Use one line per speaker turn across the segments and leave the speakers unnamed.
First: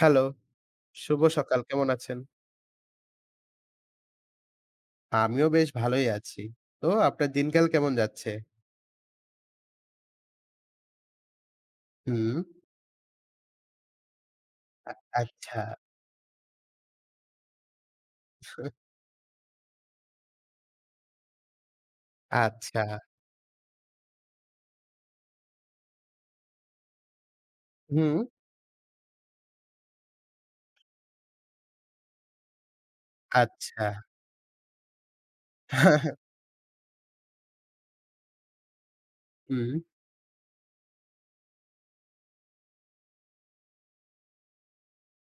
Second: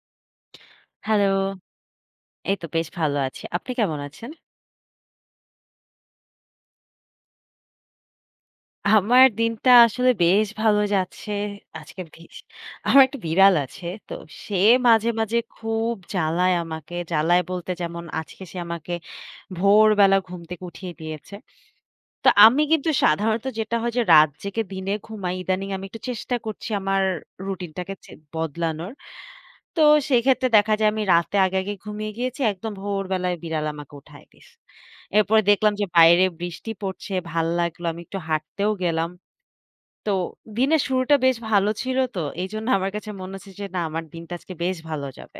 Hello, শুভ
hello,
সকাল। কেমন আছেন?
এই তো বেশ ভালো আছি। আপনি কেমন আছেন?
আমিও বেশ ভালোই আছি। তো আপনার দিনকাল কেমন যাচ্ছে?
আমার দিনটা আসলে বেশ ভালো যাচ্ছে। আজকে
হুম,
বেশ আমার একটা বিড়াল আছে। তো সে মাঝে, মাঝে
আচ্ছা,
খুব জ্বালায় আমাকে। জ্বালায় বলতে যেমন আজকে সে আমাকে ভোরবেলা ঘুম থেকে উঠিয়ে দিয়েছে। তো আমি
আচ্ছা,
কিন্তু সাধারণত যেটা হয় যে রাত জেগে দিনে ঘুমাই। ইদানিং আমি একটু চেষ্টা করছি আমার রুটিনটাকে
হুম,
বদলানোর। তো সেক্ষেত্রে দেখা যায় আমি রাতে আগে, আগে ঘুমিয়ে গিয়েছি। একদম ভোরবেলায় বিড়াল
আচ্ছা,
আমাকে উঠায় দিছে। এরপরে দেখলাম যে বাইরে বৃষ্টি পড়ছে, ভাল লাগলো। আমি একটু হাঁটতেও গেলাম।
হুম,
তো দিনের শুরুটা বেশ ভালো ছিল তো। এইজন্য আমার কাছে মনে হচ্ছে যে না আমার দিনটা আজকে বেশ ভালো যাবে।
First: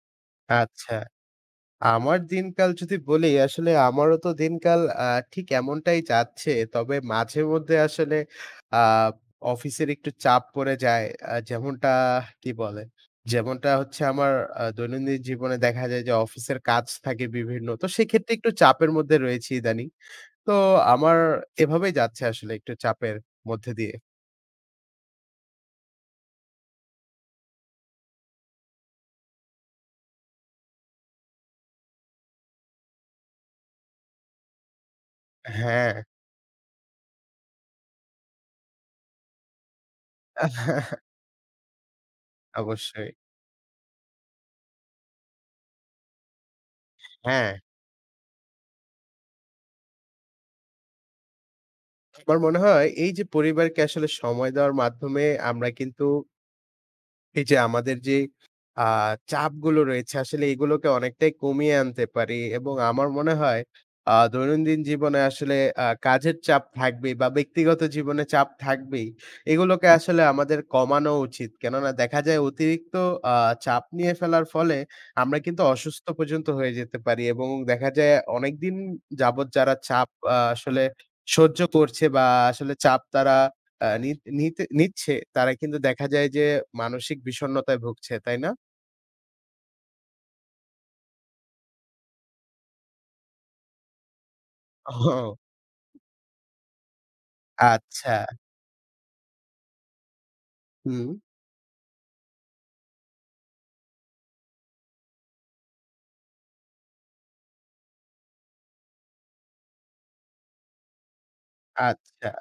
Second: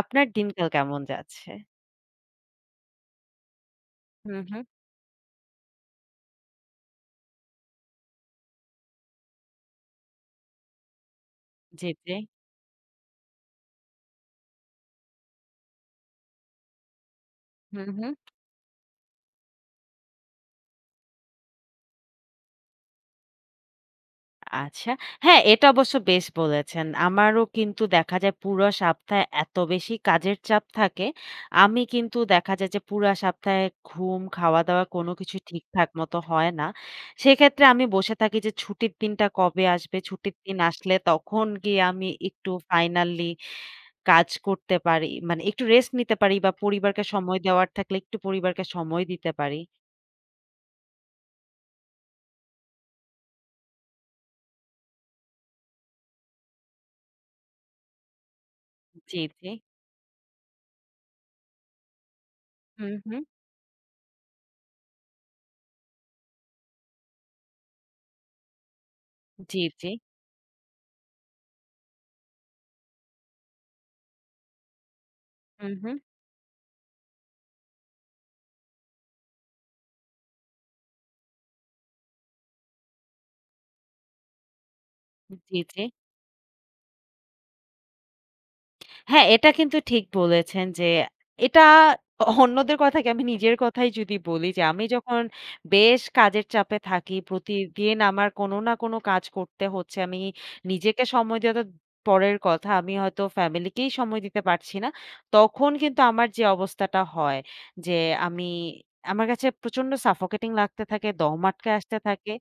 আপনার দিনকাল
আচ্ছা।
কেমন যাচ্ছে?
আমার দিনকাল যদি বলি, আসলে আমারও তো
হুম, হুম।
দিনকাল ঠিক এমনটাই যাচ্ছে। তবে মাঝে মধ্যে আসলে আ অফিসের একটু চাপ পড়ে যায়।
জি,
যেমনটা
জি।
কি বলে? যেমনটা হচ্ছে আমার দৈনন্দিন জীবনে দেখা যায় যে অফিসের কাজ থাকে বিভিন্ন।
হুম,
তো
হুম।
সেক্ষেত্রে একটু চাপের মধ্যে রয়েছি ইদানিং। তো আমার এভাবেই যাচ্ছে আসলে একটু চাপের মধ্যে দিয়ে।
আচ্ছা। হ্যাঁ, এটা অবশ্য বেশ বলেছেন। আমারও কিন্তু দেখা যায় পুরো সপ্তাহে এত বেশি কাজের চাপ থাকে, আমি কিন্তু দেখা যায় যে পুরা সপ্তাহে ঘুম, খাওয়া-দাওয়া কোনো কিছু ঠিকঠাক
হ্যাঁ।
মতো হয় না। সেক্ষেত্রে আমি বসে থাকি যে ছুটির দিনটা কবে আসবে? ছুটির দিন আসলে তখন গিয়ে আমি একটু
অবশ্যই।
ফাইনালি কাজ করতে পারি। মানে একটু রেস্ট নিতে পারি বা পরিবারকে সময়
হ্যাঁ,
দেওয়ার থাকলে একটু পরিবারকে সময় দিতে পারি।
আমার মনে হয় এই যে পরিবারকে আসলে সময় দেওয়ার মাধ্যমে আমরা কিন্তু এই যে আমাদের যে আ
জি, জি।
চাপগুলো রয়েছে আসলে এগুলোকে অনেকটাই কমিয়ে আনতে পারি এবং
হুম,
আমার
হুম।
মনে হয় দৈনন্দিন জীবনে আসলে কাজের চাপ থাকবেই বা ব্যক্তিগত জীবনে চাপ থাকবেই।
জি,
এগুলোকে
জি।
আসলে আমাদের কমানো উচিত। কেননা দেখা যায় অতিরিক্ত আ চাপ নিয়ে ফেলার ফলে আমরা কিন্তু
হুম, হুম।
অসুস্থ পর্যন্ত হয়ে যেতে পারি এবং দেখা যায় অনেকদিন যাবৎ যারা চাপ আসলে সহ্য করছে বা আসলে চাপ তারা আ নি নিতে নিচ্ছে তারা
জি,
কিন্তু
জি।
দেখা যায় যে মানসিক বিষণ্ণতায় ভুগছে, তাই না?
হ্যাঁ, এটা কিন্তু ঠিক বলেছেন যে এটা অন্যদের কথা কি, আমি নিজের কথাই যদি বলি যে আমি যখন
ও
বেশ কাজের চাপে থাকি, প্রতিদিন
আচ্ছা।
আমার কোনো না কোনো কাজ করতে হচ্ছে। আমি নিজেকে
হুম,
সময় দেওয়া তো পরের কথা, আমি হয়তো ফ্যামিলিকেই সময় দিতে পারছি না। তখন কিন্তু আমার যে অবস্থাটা হয় যে আমি আমার কাছে প্রচন্ড সাফোকেটিং লাগতে থাকে, দম আটকে আসতে
আচ্ছা।
থাকে।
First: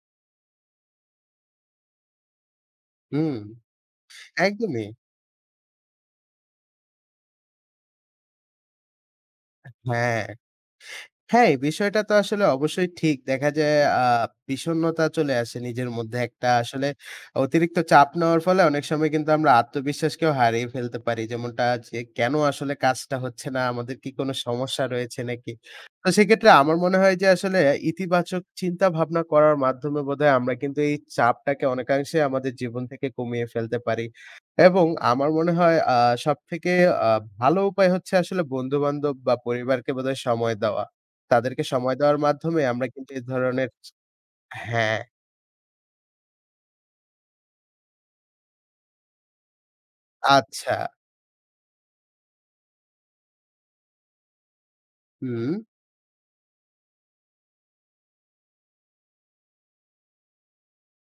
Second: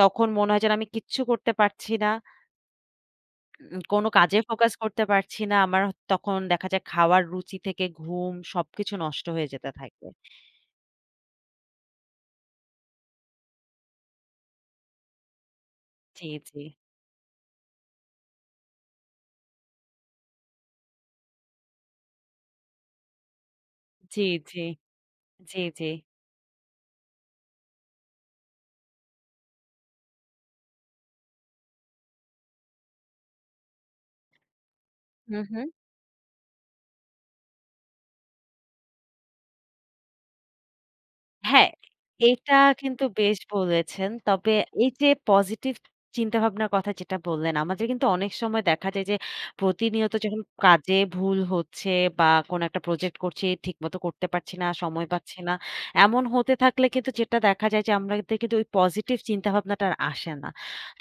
তখন মনে হয় যেন আমি কিচ্ছু করতে পারছি না।
হুম,
কোনো কাজে ফোকাস
একদমই।
করতে পারছি না। তখন দেখা যায় খাওয়ার রুচি থেকে ঘুম সবকিছু নষ্ট হয়ে যেতে থাকে।
হ্যাঁ। হ্যাঁ, এই বিষয়টা তো আসলে অবশ্যই ঠিক। দেখা যায় বিষণ্ণতা চলে আসে নিজের মধ্যে
জি,
একটা
জি।
আসলে অতিরিক্ত চাপ নেওয়ার ফলে অনেক সময় কিন্তু আমরা আত্মবিশ্বাসকেও হারিয়ে ফেলতে পারি। যেমনটা যে কেন আসলে কাজটা হচ্ছে না? আমাদের কি
জি,
কোনো
জি।
সমস্যা রয়েছে নাকি?
জি, জি।
তো সেক্ষেত্রে আমার মনে হয় যে আসলে ইতিবাচক চিন্তা ভাবনা করার মাধ্যমে বোধহয় আমরা কিন্তু এই চাপটাকে অনেকাংশে আমাদের জীবন থেকে কমিয়ে ফেলতে পারি। এবং আমার
হু,
মনে
হু।
হয় সবথেকে আ ভালো উপায় হচ্ছে আসলে বন্ধু-বান্ধব বা পরিবারকে বোধহয় সময় দেওয়া। তাদেরকে
হ্যাঁ,
সময় দেওয়ার
এটা
মাধ্যমে আমরা
কিন্তু
কিন্তু এ
বেশ
ধরনের
বলেছেন। তবে এই
হ্যাঁ,
যে পজিটিভ চিন্তাভাবনার কথা যেটা বললেন, আমাদের কিন্তু অনেক সময় দেখা যায় যে প্রতিনিয়ত যখন
আচ্ছা।
কাজে ভুল হচ্ছে বা কোনো একটা প্রজেক্ট করছি, ঠিকমতো করতে পারছি না, সময় পাচ্ছি
হুম,
না। এমন হতে থাকলে কিন্তু যেটা দেখা যায় যে আমাদের কিন্তু ওই পজিটিভ চিন্তাভাবনাটা আর আসে না।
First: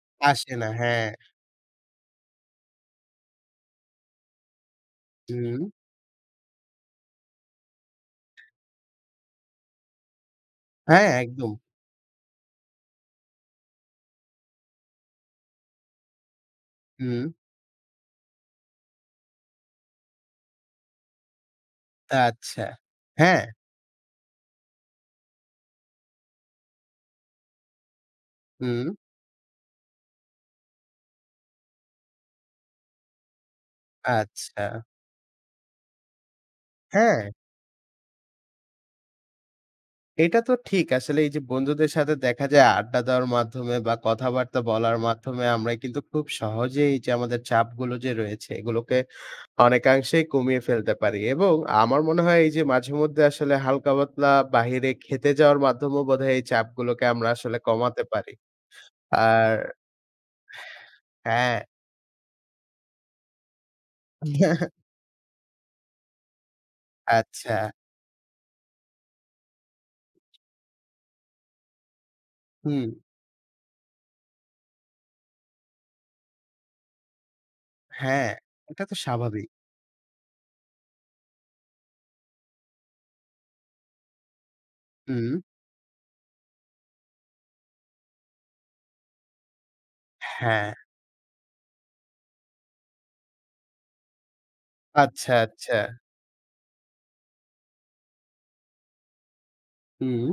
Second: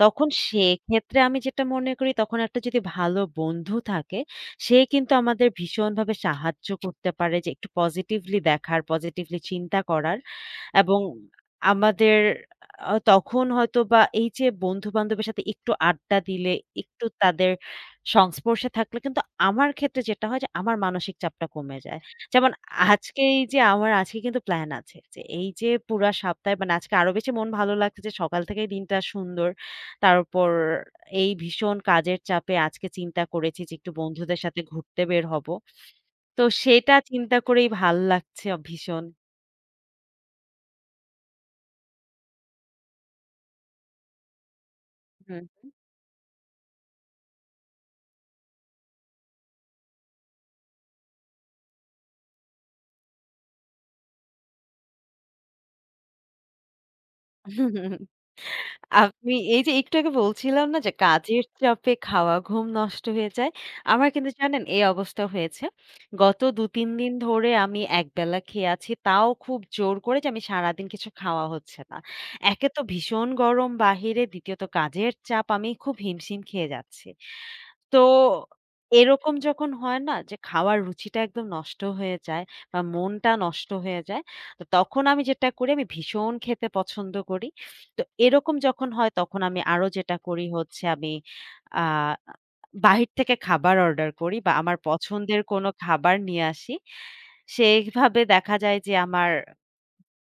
তখন
আসে না। হ্যাঁ,
সেক্ষেত্রে আমি যেটা মনে করি তখন একটা যদি ভালো বন্ধু থাকে, সে কিন্তু আমাদের
হুম।
ভীষণভাবে সাহায্য করতে পারে যে একটু পজিটিভলি দেখার, পজিটিভলি চিন্তা করার। এবং
হ্যাঁ, একদম।
আমাদের তখন হয়তোবা এই যে বন্ধু-বান্ধবের সাথে একটু আড্ডা দিলে, একটু
হুম,
তাদের সংস্পর্শে থাকলে কিন্তু আমার ক্ষেত্রে যেটা হয় যে আমার মানসিক চাপটা কমে যায়। যেমন
আচ্ছা।
আজকে
হ্যাঁ,
এই যে আমার আজকে কিন্তু প্ল্যান আছে যে এই যে পুরা সপ্তাহে মানে আজকে আরো বেশি মন ভালো লাগছে যে সকাল থেকেই
হুম,
দিনটা সুন্দর। তারপর এই ভীষণ কাজের চাপে আজকে চিন্তা করেছি যে একটু বন্ধুদের সাথে
আচ্ছা।
ঘুরতে বের হব। তো সেটা
হ্যাঁ,
চিন্তা করেই ভাল লাগছে ভীষণ।
এটা তো ঠিক। আসলে এই যে বন্ধুদের সাথে দেখা যায় আড্ডা দেওয়ার মাধ্যমে বা কথাবার্তা বলার মাধ্যমে
হুম,
আমরা কিন্তু খুব সহজেই যে আমাদের চাপগুলো যে রয়েছে এগুলোকে অনেকাংশেই কমিয়ে ফেলতে পারি এবং আমার মনে হয় এই যে মাঝে মধ্যে আসলে হালকা পাতলা বাহিরে খেতে যাওয়ার মাধ্যমেও বোধহয় এই চাপগুলোকে আমরা আসলে
হুম।
কমাতে পারি।
আপনি
আর
এই যে একটু আগে বলছিলাম না যে কাজের
হ্যাঁ,
চাপে খাওয়া ঘুম নষ্ট হয়ে যায়। আমার কিন্তু জানেন এই অবস্থা হয়েছে। গত ২-৩ দিন ধরে
আচ্ছা,
আমি একবেলা খেয়ে আছি। তাও খুব জোর করে যে আমি সারাদিন কিছু খাওয়া হচ্ছে না। একে তো
হুম,
ভীষণ গরম বাহিরে, দ্বিতীয়ত কাজের চাপ আমি খুব হিমশিম খেয়ে যাচ্ছি। তো
হ্যাঁ, এটা তো
এরকম
স্বাভাবিক।
যখন হয় না যে খাওয়ার রুচিটা একদম নষ্ট হয়ে যায় বা মনটা নষ্ট হয়ে যায়। তো তখন আমি
হুম,
যেটা করি আমি ভীষণ খেতে পছন্দ করি। তো এরকম যখন হয় তখন আমি আরো যেটা করি
হ্যাঁ,
হচ্ছে আমি আ বাহির থেকে খাবার অর্ডার করি বা আমার
আচ্ছা,
পছন্দের কোনো
আচ্ছা,
খাবার নিয়ে আসি। সেইভাবে দেখা যায় যে আমার
হুম,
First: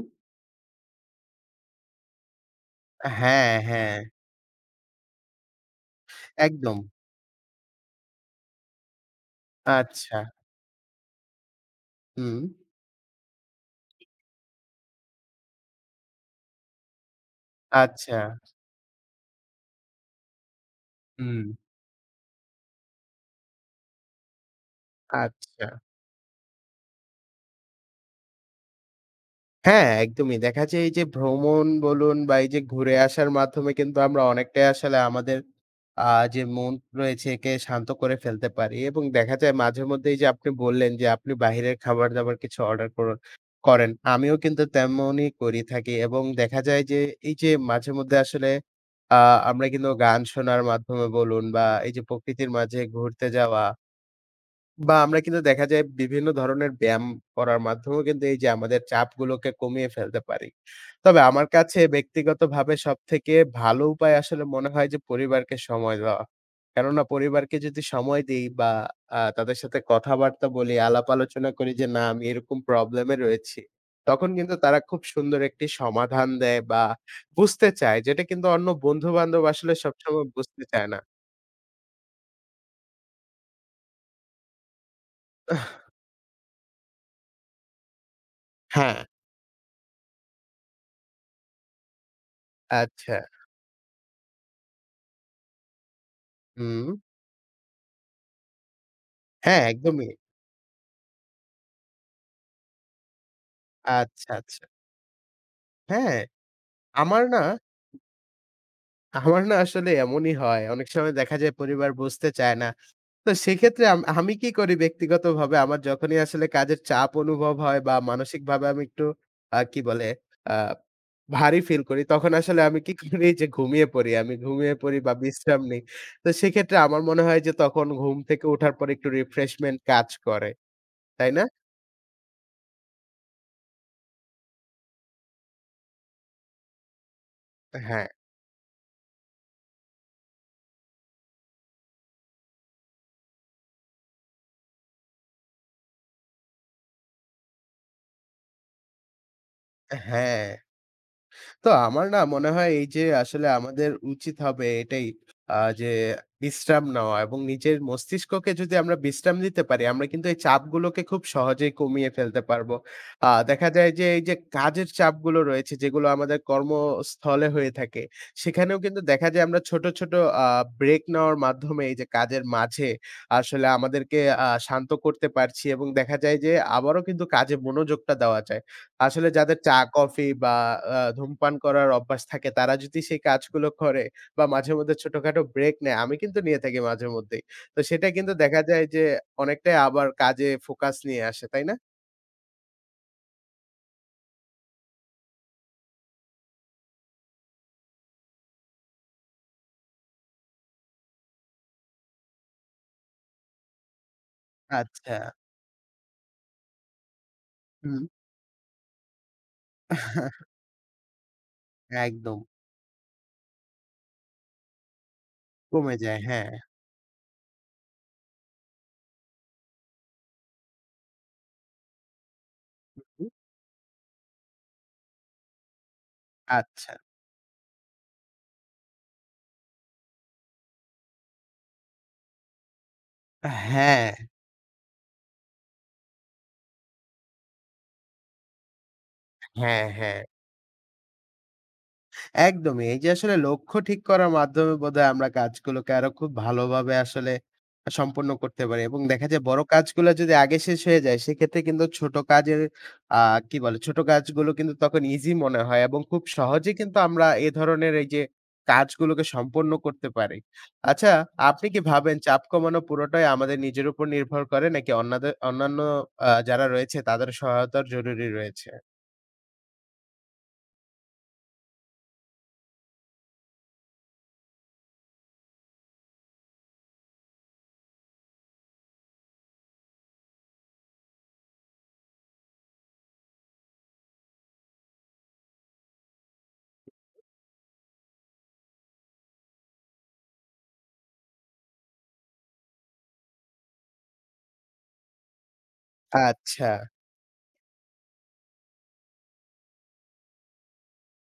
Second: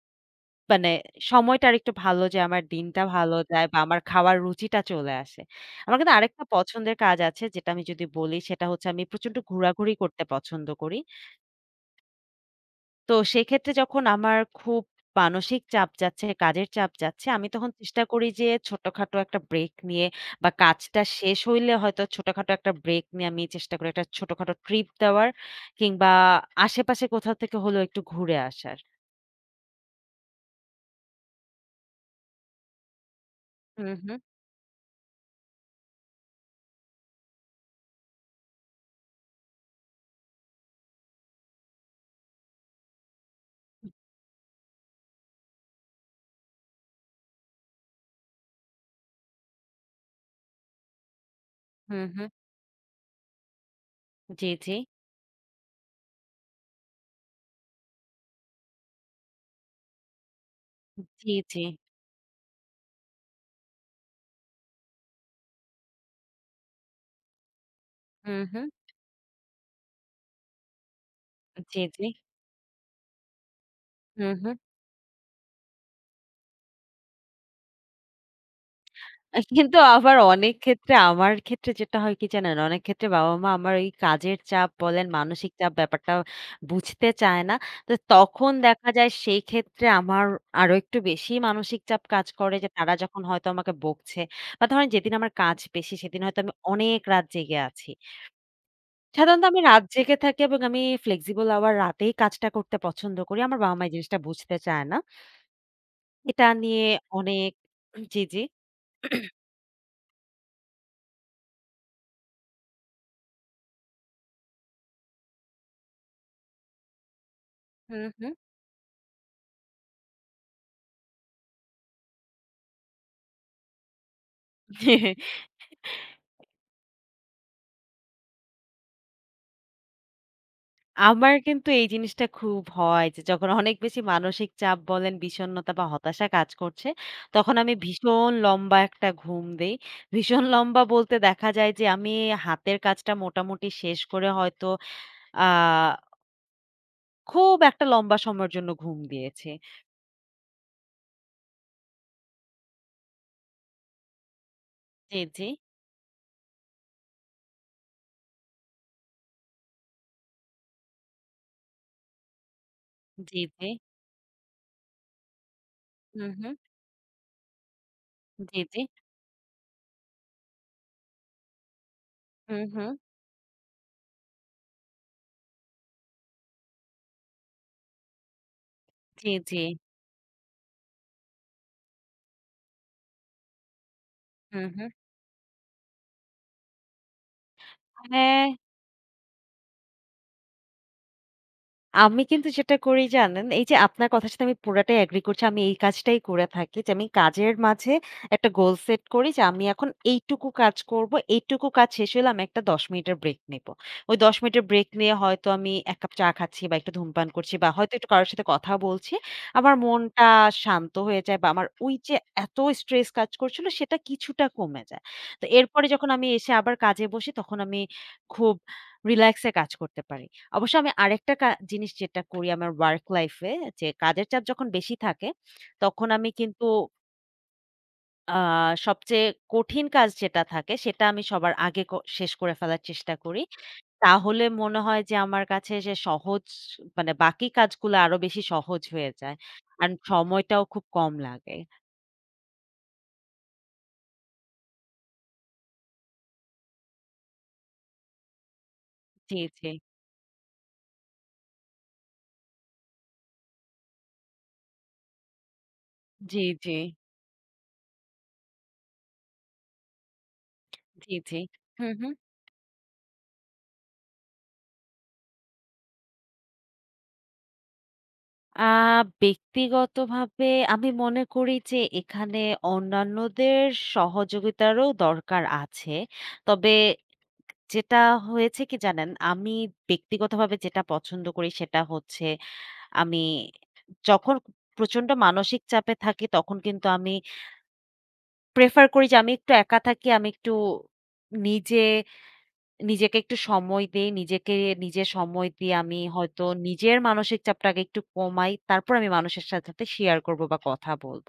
মানে সময়টা আরেকটু ভালো যে আমার দিনটা ভালো
হ্যাঁ,
যায় বা
হ্যাঁ,
আমার খাওয়ার রুচিটা চলে আসে। আমার কিন্তু আরেকটা
একদম।
পছন্দের কাজ আছে যেটা আমি যদি বলি সেটা হচ্ছে আমি প্রচন্ড ঘোরাঘুরি
আচ্ছা,
করতে পছন্দ করি।
হুম,
তো সেক্ষেত্রে যখন আমার খুব মানসিক চাপ যাচ্ছে, কাজের চাপ যাচ্ছে, আমি তখন চেষ্টা
আচ্ছা,
করি যে ছোটখাটো একটা ব্রেক নিয়ে বা কাজটা শেষ
হুম,
হইলে হয়তো ছোটখাটো একটা ব্রেক নিয়ে আমি চেষ্টা করি একটা ছোটখাটো ট্রিপ দেওয়ার
আচ্ছা।
কিংবা আশেপাশে কোথাও থেকে হলেও একটু ঘুরে আসার।
হ্যাঁ, একদমই। দেখা যায় এই যে ভ্রমণ বলুন বা এই যে ঘুরে আসার মাধ্যমে
হুম,
কিন্তু
হুম।
আমরা অনেকটাই আসলে আমাদের যে মন রয়েছে একে শান্ত করে ফেলতে পারি এবং দেখা যায় মাঝেমধ্যে এই যে আপনি বললেন যে আপনি বাহিরের খাবার-দাবার কিছু অর্ডার করেন। আমিও কিন্তু তেমনই করে থাকি এবং দেখা যায় যে এই যে মাঝেমধ্যে আসলে আ আমরা কিন্তু গান শোনার মাধ্যমে বলুন বা এই যে
হুম, হুম।
প্রকৃতির মাঝে ঘুরতে যাওয়া
জি, জি।
বা আমরা কিন্তু দেখা যায় বিভিন্ন ধরনের ব্যায়াম করার মাধ্যমেও কিন্তু এই যে আমাদের চাপগুলোকে কমিয়ে ফেলতে পারি। তবে
জি,
আমার
জি।
কাছে ব্যক্তিগতভাবে সবথেকে ভালো উপায় আসলে মনে হয় যে পরিবারকে সময় দেওয়া। কেননা পরিবারকে যদি সময়
হুম,
দেই
হুম।
বা তাদের সাথে কথাবার্তা বলি, আলাপ আলোচনা করি
জি,
যে না
জি।
আমি এরকম প্রবলেমে রয়েছি। তখন
হুম,
কিন্তু
হুম।
তারা খুব সুন্দর একটি সমাধান দেয় বা বুঝতে চায় যেটা কিন্তু অন্য বন্ধু-বান্ধব আসলে
কিন্তু আবার
সবসময়
অনেক
বুঝতে চায়
ক্ষেত্রে
না।
আমার ক্ষেত্রে যেটা হয় কি জানেন? অনেক ক্ষেত্রে বাবা-মা আমার এই কাজের চাপ বলেন, মানসিক চাপ ব্যাপারটা বুঝতে চায় না। তো তখন দেখা
হ্যাঁ,
যায় সেই ক্ষেত্রে আমার আরো একটু বেশি মানসিক চাপ কাজ করে যে তারা
আচ্ছা।
যখন হয়তো আমাকে বকছে বা ধরেন যেদিন আমার কাজ বেশি সেদিন হয়তো আমি
হুম।
অনেক রাত জেগে আছি। সাধারণত আমি
হ্যাঁ,
রাত
একদমই।
জেগে থাকি এবং আমি flexible hour রাতেই কাজটা করতে পছন্দ করি। আমার বাবা-মা এই জিনিসটা
আচ্ছা,
বুঝতে
আচ্ছা।
চায় না।
হ্যাঁ,
এটা নিয়ে
আমার না
অনেক জি, জি।
আমার না আসলে এমনই হয়। অনেক সময় দেখা যায় পরিবার বুঝতে চায় না। তো সেক্ষেত্রে আমি কি করি ব্যক্তিগতভাবে আমার যখনই আসলে কাজের চাপ অনুভব হয় বা
হুম,
মানসিকভাবে আমি একটু কি বলে আ ভারী ফিল করি তখন আসলে আমি কি করি যে ঘুমিয়ে পড়ি। আমি ঘুমিয়ে পড়ি বা
হুম।
বিশ্রাম নেই। তো সেক্ষেত্রে আমার মনে হয় যে তখন ঘুম থেকে ওঠার পর একটু রিফ্রেশমেন্ট কাজ করে। তাই
আমার
না?
কিন্তু এই জিনিসটা খুব হয় যে যখন অনেক বেশি মানসিক চাপ বলেন, বিষণ্ণতা বা হতাশা কাজ করছে, তখন আমি
হ্যাঁ,
ভীষণ লম্বা একটা ঘুম দেই। ভীষণ লম্বা বলতে দেখা যায় যে আমি হাতের কাজটা মোটামুটি শেষ করে হয়তো আ খুব একটা লম্বা সময়ের জন্য ঘুম দিয়েছি।
হ্যাঁ। তো আমার না মনে হয় এই যে আসলে আমাদের উচিত হবে এটাই
জি, জি,
যে বিশ্রাম নেওয়া এবং নিজের মস্তিষ্ককে যদি আমরা বিশ্রাম দিতে পারি, আমরা কিন্তু এই চাপগুলোকে খুব সহজেই কমিয়ে ফেলতে পারবো।
জি, জি।
দেখা যায় যে এই যে কাজের চাপগুলো রয়েছে যেগুলো
হু,
আমাদের
হু।
কর্মস্থলে হয়ে থাকে,
জি,
সেখানেও
জি।
কিন্তু দেখা যায় আমরা ছোট, ছোট আ ব্রেক নেওয়ার মাধ্যমে এই যে কাজের
হু, হু।
মাঝে আসলে আমাদেরকে শান্ত করতে পারছি এবং দেখা যায় যে আবারও কিন্তু কাজে মনোযোগটা দেওয়া যায়। আসলে
জি,
যাদের
জি।
চা, কফি বা ধূমপান করার অভ্যাস থাকে তারা যদি সেই কাজগুলো করে বা
হু,
মাঝে
হু।
মধ্যে ছোটখাটো ব্রেক নেয়, আমি কিন্তু নিয়ে থাকি মাঝে মধ্যেই। তো সেটা কিন্তু
হ্যাঁ।
দেখা যায় যে অনেকটাই আবার কাজে ফোকাস নিয়ে আসে, তাই না?
আমি কিন্তু যেটা করি জানেন, এই যে আপনার কথার সাথে আমি পুরাটাই এগ্রি করছি। আমি এই কাজটাই করে থাকি যে আমি কাজের মাঝে একটা গোল সেট করি যে আমি এখন এইটুকু কাজ করব। এইটুকু কাজ শেষ হলে আমি একটা ১০ মিনিটের ব্রেক নেব। ওই ১০ মিনিটের ব্রেক নিয়ে
আচ্ছা।
হয়তো আমি ১ কাপ চা খাচ্ছি বা একটু ধূমপান করছি বা হয়তো
হুম।
একটু কারো সাথে কথা বলছি। আমার মনটা শান্ত হয়ে যায় বা আমার ওই যে
একদম।
এত স্ট্রেস কাজ করছিল সেটা কিছুটা কমে যায়। তো এরপরে
কমে
যখন
যায়,
আমি
হ্যাঁ।
এসে আবার কাজে বসি তখন আমি খুব রিল্যাক্স এ কাজ করতে পারি। অবশ্য আমি আরেকটা জিনিস যেটা করি আমার ওয়ার্ক লাইফ এ যে কাজের চাপ যখন বেশি থাকে, তখন আমি কিন্তু
আচ্ছা।
আ সবচেয়ে কঠিন কাজ যেটা থাকে সেটা আমি সবার আগে শেষ করে ফেলার চেষ্টা করি।
হ্যাঁ।
তাহলে মনে হয় যে আমার কাছে যে সহজ মানে বাকি কাজগুলো আরো বেশি সহজ হয়ে যায়।
হ্যাঁ,
আর
হ্যাঁ।
সময়টাও খুব কম লাগে।
একদমই। এই যে আসলে লক্ষ্য ঠিক করার মাধ্যমে বোধহয় আমরা কাজগুলোকে আরো খুব ভালোভাবে আসলে সম্পন্ন করতে পারি এবং দেখা
জি,
যায় বড়
জি।
কাজগুলো যদি আগে শেষ হয়ে যায়, সেক্ষেত্রে কিন্তু ছোট কাজের আ কি বলে? ছোট কাজগুলো কিন্তু তখন ইজি মনে হয় এবং খুব
জি,
সহজেই
জি।
কিন্তু আমরা এ ধরনের এই যে কাজগুলোকে সম্পন্ন করতে পারি। আচ্ছা,
জি, জি।
আপনি কি
হু, হু।
ভাবেন চাপ কমানো পুরোটাই আমাদের নিজের উপর নির্ভর করে নাকি অন্যান্য যারা রয়েছে তাদের সহায়তার জরুরি
আ
রয়েছে?
ব্যক্তিগতভাবে আমি মনে করি যে এখানে অন্যান্যদের সহযোগিতারও দরকার আছে। তবে যেটা হয়েছে কি জানেন? আমি ব্যক্তিগতভাবে যেটা পছন্দ করি সেটা হচ্ছে আমি যখন প্রচন্ড মানসিক চাপে থাকি তখন কিন্তু আমি প্রেফার করি যে আমি একটু একা থাকি। আমি একটু নিজে নিজেকে একটু সময় দেই। নিজেকে নিজে সময় দিয়ে আমি হয়তো
আচ্ছা।
নিজের মানসিক চাপটা আগে একটু কমাই। তারপর আমি মানুষের সাথে, সাথে শেয়ার করব বা কথা বলব।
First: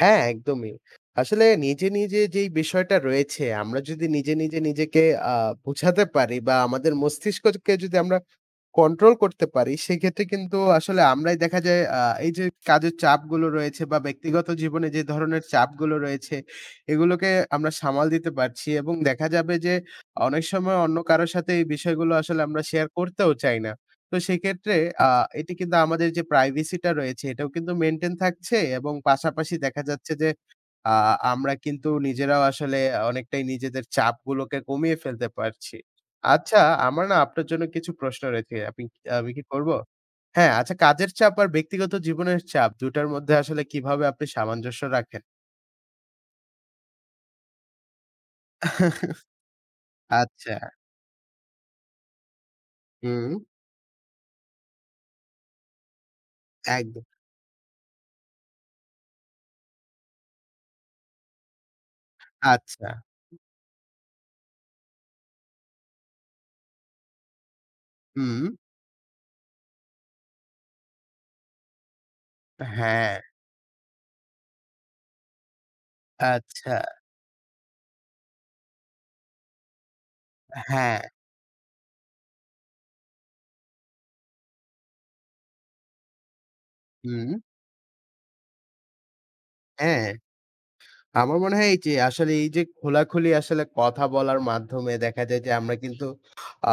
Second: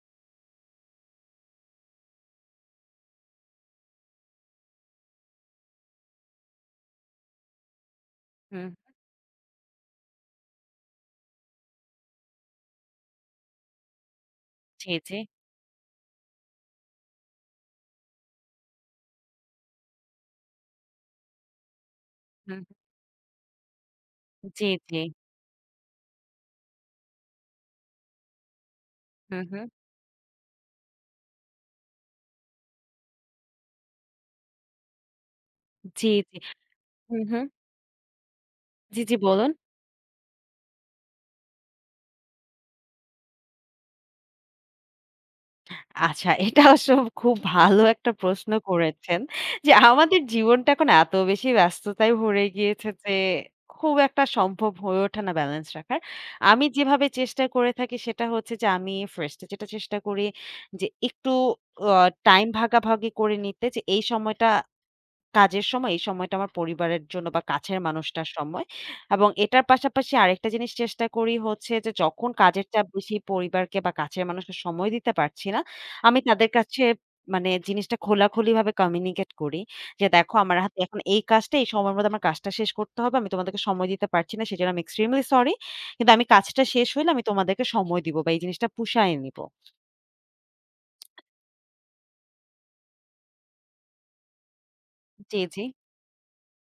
হ্যাঁ, একদমই। আসলে নিজে, নিজে যেই বিষয়টা রয়েছে আমরা যদি নিজে, নিজে নিজেকে আ বোঝাতে পারি বা আমাদের মস্তিষ্ককে যদি আমরা
হুম।
কন্ট্রোল করতে পারি, সেক্ষেত্রে কিন্তু আসলে আমরাই দেখা যায় এই যে কাজের চাপগুলো রয়েছে বা ব্যক্তিগত জীবনে
জি,
যে
জি।
ধরনের চাপগুলো রয়েছে, এগুলোকে আমরা সামাল দিতে পারছি এবং দেখা যাবে যে অনেক সময় অন্য কারো সাথে এই বিষয়গুলো আসলে
হুম।
আমরা শেয়ার করতেও চাই না। তো
জি,
সেক্ষেত্রে
জি।
আ এটি কিন্তু আমাদের যে প্রাইভেসিটা রয়েছে এটাও কিন্তু মেইনটেইন থাকছে এবং
হুম,
পাশাপাশি
হুম।
দেখা যাচ্ছে যে আ আমরা কিন্তু নিজেরাও আসলে অনেকটাই নিজেদের চাপগুলোকে কমিয়ে ফেলতে পারছি।
জি, জি।
আচ্ছা আমার না
হুম, হুম।
আপনার জন্য কিছু প্রশ্ন রয়েছে। আপনি
জি, জি
আমি কি
বলুন।
করব? হ্যাঁ, আচ্ছা কাজের চাপ আর ব্যক্তিগত জীবনের চাপ ২ টার মধ্যে আসলে কিভাবে আপনি সামঞ্জস্য রাখেন?
আচ্ছা, এটা অবশ্য খুব ভালো একটা প্রশ্ন করেছেন। যে আমাদের
আচ্ছা,
জীবনটা এখন এত বেশি ব্যস্ততায় ভরে গিয়েছে যে
হুম,
খুব একটা সম্ভব হয়ে ওঠে না ব্যালেন্স রাখার। আমি
একদম।
যেভাবে চেষ্টা করে থাকি সেটা হচ্ছে যে আমি ফার্স্ট এ যেটা চেষ্টা করি যে একটু আ টাইম
আচ্ছা,
ভাগাভাগি করে নিতে যে এই সময়টা কাজের সময় এই সময়টা আমার পরিবারের জন্য বা কাছের মানুষটার
হুম,
সময় এবং এটার পাশাপাশি আরেকটা জিনিস চেষ্টা করি হচ্ছে যে যখন কাজের চাপ
হ্যাঁ,
বেশি পরিবারকে বা কাছের মানুষকে সময় দিতে পারছি না, আমি তাদের
আচ্ছা,
কাছে জিনিসটা খোলাখুলিভাবে কমিউনিকেট করি। যে দেখো আমার হাতে
হ্যাঁ,
এখন এই কাজটা এই সময়ের মধ্যে আমার কাজটা শেষ করতে হবে। আমি তোমাদেরকে সময় দিতে পারছি না। সেজন্য আমি এক্সট্রিমলি সরি। কিন্তু আমি কাজটা শেষ হইলে আমি
হুম,
তোমাদেরকে সময় দিব বা এই জিনিসটা পুষায় নিব।
হ্যাঁ। আমার মনে হয় এই যে আসলে এই যে খোলাখুলি আসলে কথা বলার মাধ্যমে দেখা যায়
জি,
যে
জি।
আমরা কিন্তু আ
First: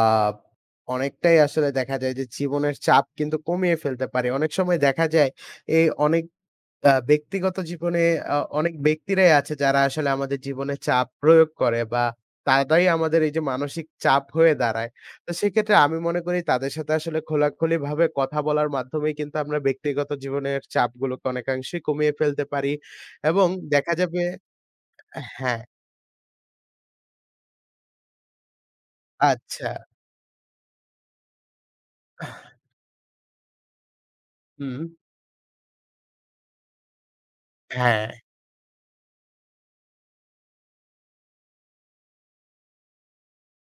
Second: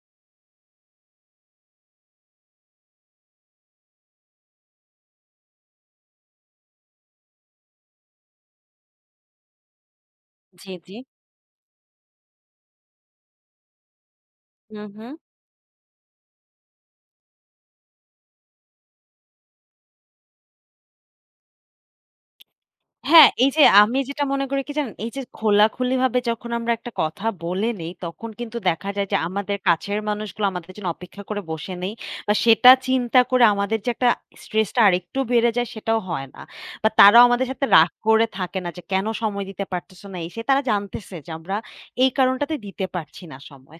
অনেকটাই আসলে দেখা যায় যে জীবনের চাপ কিন্তু কমিয়ে ফেলতে পারি। অনেক সময় দেখা যায় এই অনেক ব্যক্তিগত জীবনে অনেক ব্যক্তিরাই আছে যারা আসলে আমাদের
জি,
জীবনে
জি।
চাপ প্রয়োগ করে বা তারাই আমাদের এই যে মানসিক চাপ হয়ে
হু,
দাঁড়ায়।
হু।
তো সেক্ষেত্রে আমি মনে করি তাদের সাথে আসলে খোলাখুলিভাবে কথা বলার মাধ্যমেই কিন্তু আমরা ব্যক্তিগত জীবনের চাপগুলোকে অনেকাংশেই কমিয়ে ফেলতে পারি
হ্যাঁ,
এবং
এই যে
দেখা
আমি
যাবে
যেটা মনে করি কি জানেন? এই যে
হ্যাঁ,
খোলাখুলিভাবে যখন আমরা একটা কথা বলে নেই, তখন কিন্তু দেখা যায় যে আমাদের
আচ্ছা।
কাছের মানুষগুলো আমাদের জন্য অপেক্ষা করে বসে নেই বা সেটা চিন্তা করে আমাদের যে একটা
হুম।
স্ট্রেসটা আরেকটু বেড়ে যায় সেটাও হয় না। বা তারাও আমাদের সাথে রাগ
হ্যাঁ,
করে থাকে না যে কেন সময় দিতে পারতেছ না? এই সে তারা জানতেছে যে আমরা এই কারণটাতে দিতে পারছি না সময়।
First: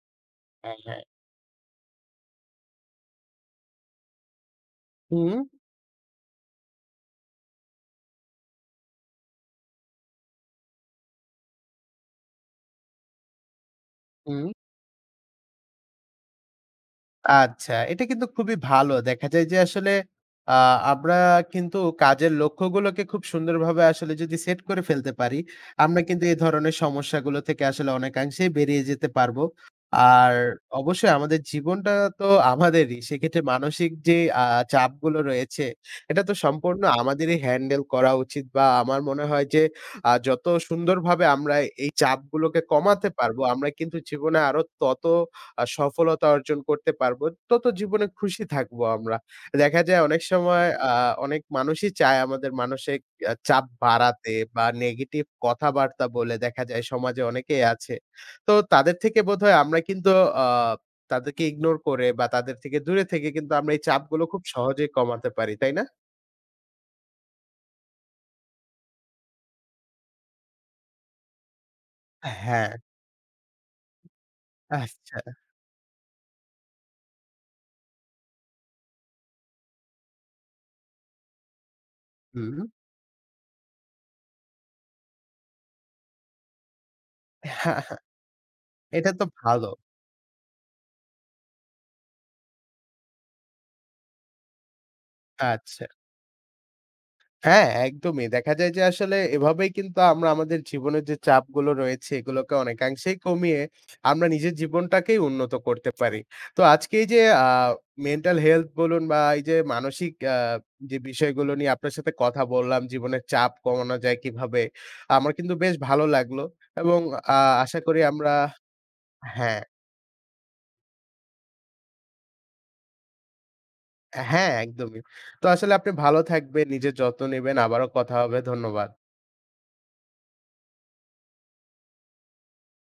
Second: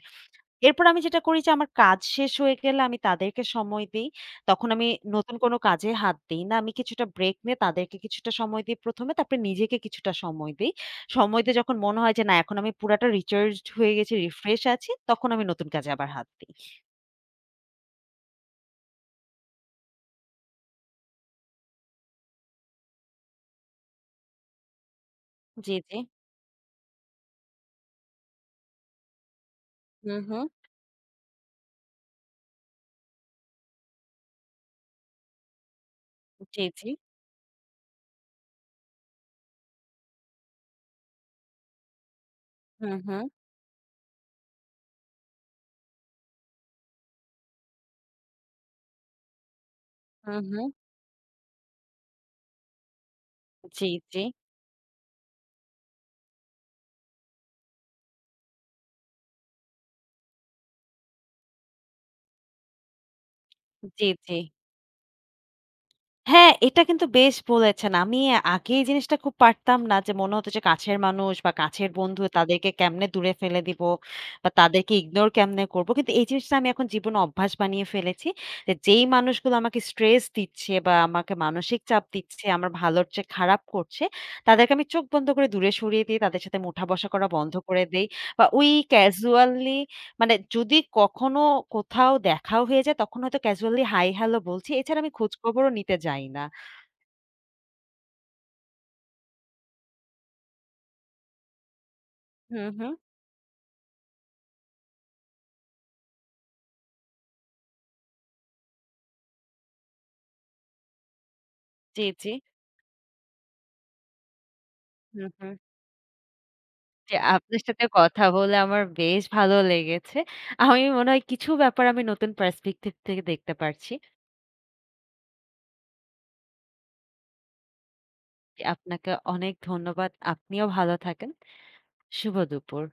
হ্যাঁ,
এরপর আমি
হ্যাঁ।
যেটা করি যে আমার কাজ শেষ হয়ে গেলে আমি তাদেরকে সময় দেই। তখন আমি
হুম,
নতুন কোনো কাজে হাত দেই না। আমি কিছুটা ব্রেক নিয়ে তাদেরকে কিছুটা সময় দিই ১ম এ, তারপরে নিজেকে কিছুটা সময় দেই। সময় দিয়ে যখন মনে হয় যে না এখন আমি পুরাটা রিচার্জড হয়ে গেছি,
হুম।
রিফ্রেশ আছি, তখন আমি নতুন কাজে আবার হাত দিই।
আচ্ছা, এটা কিন্তু খুবই ভালো। দেখা যায় যে আসলে আ আমরা কিন্তু কাজের লক্ষ্যগুলোকে খুব সুন্দরভাবে আসলে যদি সেট করে ফেলতে পারি,
জি, জি।
আমরা কিন্তু এই ধরনের সমস্যাগুলো থেকে আসলে অনেকাংশেই বেরিয়ে যেতে পারবো।
হু,
আর
হু।
অবশ্যই আমাদের জীবনটা তো আমাদেরই। সেক্ষেত্রে মানসিক যে চাপগুলো রয়েছে, এটা তো
জি,
সম্পূর্ণ
জি।
আমাদেরই হ্যান্ডেল করা উচিত বা আমার মনে হয় যে যত সুন্দরভাবে আমরা এই চাপগুলোকে
হু,
কমাতে
হু।
পারবো, আমরা কিন্তু জীবনে আরো তত সফলতা অর্জন করতে পারবো, তত জীবনে খুশি থাকবো আমরা। দেখা যায় অনেক
হু, হু।
সময় অনেক মানুষই চায় আমাদের মানসিক চাপ
জি, জি।
বাড়াতে বা নেগেটিভ কথাবার্তা বলে দেখা যায় সমাজে অনেকেই আছে। তো তাদের থেকে বোধহয় আমরা কিন্তু আ তাদেরকে ইগনোর করে বা তাদের থেকে দূরে থেকে কিন্তু আমরা এই
জি,
চাপগুলো
জি।
খুব সহজেই কমাতে পারি, তাই না?
হ্যাঁ, এটা কিন্তু বেশ বলেছেন। আমি আগে এই জিনিসটা খুব পারতাম না যে মনে হতো যে কাছের মানুষ বা কাছের বন্ধু
হ্যাঁ,
তাদেরকে কেমনে দূরে ফেলে দিব বা তাদেরকে
আচ্ছা।
ইগনোর কেমনে করব। কিন্তু এই জিনিসটা আমি এখন জীবনে অভ্যাস বানিয়ে ফেলেছি। যে যেই মানুষগুলো আমাকে স্ট্রেস দিচ্ছে বা আমাকে মানসিক চাপ দিচ্ছে,
হুম।
আমার ভালোর চেয়ে খারাপ করছে, তাদেরকে আমি চোখ বন্ধ করে দূরে সরিয়ে দিই। তাদের সাথে উঠা বসা করা বন্ধ
হ্যাঁ,
করে
হ্যাঁ,
দেই। বা ওই
এটা তো ভালো।
ক্যাজুয়ালি যদি কখনো কোথাও দেখাও হয়ে যায় তখন হয়তো ক্যাজুয়ালি হাই হ্যালো বলছি। এছাড়া আমি খোঁজখবরও
আচ্ছা।
নিতে যাই না।
হ্যাঁ, একদমই। দেখা যায় যে আসলে এভাবেই কিন্তু আমরা আমাদের জীবনের যে চাপগুলো রয়েছে এগুলোকে
হুম, হুম।
অনেকাংশেই কমিয়ে আমরা নিজের জীবনটাকেই উন্নত করতে পারি। তো আজকে এই যে আ মেন্টাল হেলথ বলুন বা এই যে মানসিক যে বিষয়গুলো নিয়ে আপনার
জি,
সাথে
জি।
কথা বললাম, জীবনের চাপ কমানো যায় কিভাবে?
হুম,
আমার কিন্তু
হুম।
বেশ ভালো লাগলো এবং
জি,
আ
আপনার
আশা
সাথে
করি
কথা
আমরা
বলে আমার বেশ ভালো
হ্যাঁ,
লেগেছে। আমি মনে হয় কিছু ব্যাপার আমি নতুন পার্সপেক্টিভ থেকে দেখতে পারছি।
হ্যাঁ একদমই। তো আসলে আপনি ভালো থাকবেন, নিজের যত্ন নিবেন। আবারও কথা হবে। ধন্যবাদ।
আপনাকে অনেক ধন্যবাদ। আপনিও ভালো থাকেন। শুভ দুপুর।